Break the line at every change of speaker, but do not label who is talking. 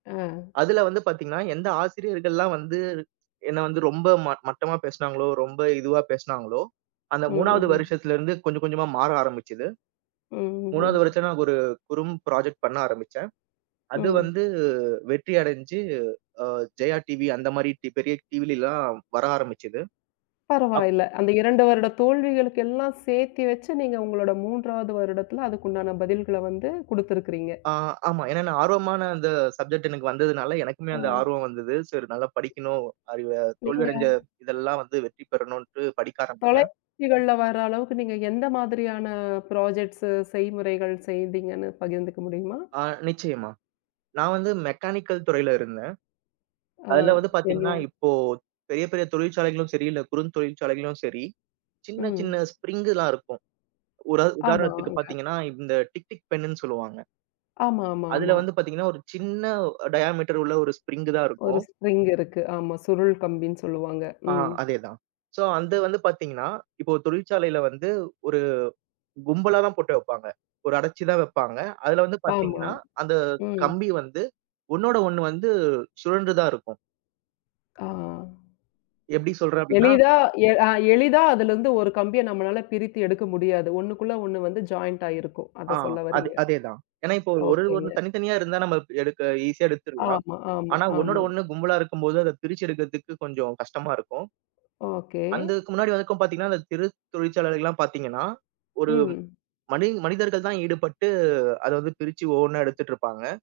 ஆ.
அதுல வந்து பாத்தீங்கன்னா, எந்த ஆசிரியர்கள்லாம் வந்து, என்ன வந்து ரொம்ப மட் மட்டமா பேசினாங்களோ, ரொம்ப இதுவா பேசினாங்களோ. அந்த
ம்,
3வது
ம்ஹ்ம்.
வருஷத்துலருந்து கொஞ்சம் கொஞ்சமா மாற ஆரம்பிச்சது.
ம், ம்,
3வது
ம்.
வருஷம் நாங்க ஒரு குறும் பிராஜெக்ட் பண்ண ஆரம்பிச்சேன். அது
ம்.
வந்து வெற்றி அடைஞ்சு அ ஜெயா டிவி, அந்த மாரி டி பெரிய டிவிலல்லாம் வர ஆரம்பிச்சது. அப்
பரவாயில்ல. அந்த 2 வருடத் தோல்விகளுக்கு எல்லாம் சேத்தி வச்சு நீங்க உங்களோட 3வது வருடத்துல அதுக்குண்டான பதில்கள வந்து குடுத்திருக்கிறீங்க.
ஆ ஆமா. ஏன்னா நான் ஆர்வமா நான் அந்த சப்ஜெக்ட் எனக்கு வந்ததுனால எனக்குமே அந்த
அ.
ஆர்வம் வந்தது. சரி நல்லா படிக்கணும், அறிவ, தோல்வி
நீங்க
அடைஞ்ச இதெல்லாம் வந்து வெற்றி பெறணும்ன்னுட்டு படிக்க ஆரம்பிச்சேன்.
தொலைகாட்சிகள்ல வர அளவுக்கு நீங்க எந்த மாதிரியான பிராஜெக்ட்ஸ்ஸூ செய்முறைகள் செய்தீங்கன்னு பகிர்ந்துக்க முடியுமா?
அ நிச்சியமா, நான் வந்து மெக்கானிக்கல் துறையில இருந்தேன்.
ஆ,
அதுல வந்து
என்ன?
பாத்தீங்கன்னா, இப்போ பெரிய பெரிய தொழிற்சாலைகளும் சரி இல்ல குறுந்தொழிற்சாலைகளும் சரி, சின்ன
ம்.
சின்ன ஸ்பிரிங்கு தான் இருக்கும். உரா உதாரணத்துக்கு
ஆமாங்க.
பாத்தீங்கன்னா, இந்த டிக் டிக் பென்னுன்னு சொல்லுவாங்க.
ஆமா, ஆமா,
அதுல
ஆமா.
வந்து பாத்தீங்கன்னா, ஒரு சின்ன அ டயாமீட்டர் உள்ள ஒரு ஸ்ப்ரிங்கு தான்
ஒரு
இருக்கும்.
ஸ்ப்ரிங் இருக்கு. ஆமா சுருள் கம்பின்னு சொல்லுவாங்க.
ஆ
ம்.
அதே தான். ஸோ அந்த வந்து பாத்தீங்கன்னா, இப்போ ஒரு தொழிற்சாலையில வந்து, ஒரு கும்பலா தான் போட்டு வப்பாங்க. ஒரு அடைச்சு தான் வப்பாங்க. அதுல வந்து
ஆமா,
பாத்தீங்கன்னா, அந்த
ம்.
கம்பி வந்து ஒண்ணோட ஒண்ணு வந்து சுழர்ண்டு தான் இருக்கும்.
ஆ.
எப்டி சொல்றேன் அபடின்னா?
எளிதா எ அ எளிதா அதுலருந்து ஒரு கம்பியை நம்மளால பிரித்து எடுக்க முடியாது. ஒண்ணுக்குள்ள ஒண்ணு வந்து ஜாயிண்ட்டாயிருக்கும்
ஆ,
அத சொல்ல
அது
வரீங்க.
அதே தான். ஏன்னா இப்போ ஒரு
ஓகேங்க.
ஒரு தனித்தனியா இருந்தா நம்ம இப்ப எடுக்க ஈஸியா எடுத்துறலாம்.
ஆமா, ஆமா,
ஆனா ஒண்ணோட
ஆமா.
ஒண்ணு கும்பலா இருக்கும்போது அத பிரிச்சு எடுக்கிறதுக்கு கொஞ்சம் கஷ்டமா இருக்கும்.
ஓகே.
அந்தக்கு முன்னாடி வரைக்கும் பாத்தீங்கன்னா, அந்த சிறு தொழிற்சாலைகள்லாம் பாத்தீங்கன்னா, ஒரு
ம்.
மனிங் மனிதர்கள் தான் ஈடுபட்டு அத அது பிரிச்சு ஒவ்வொண்ணா எடுத்துட்ருப்பாங்க.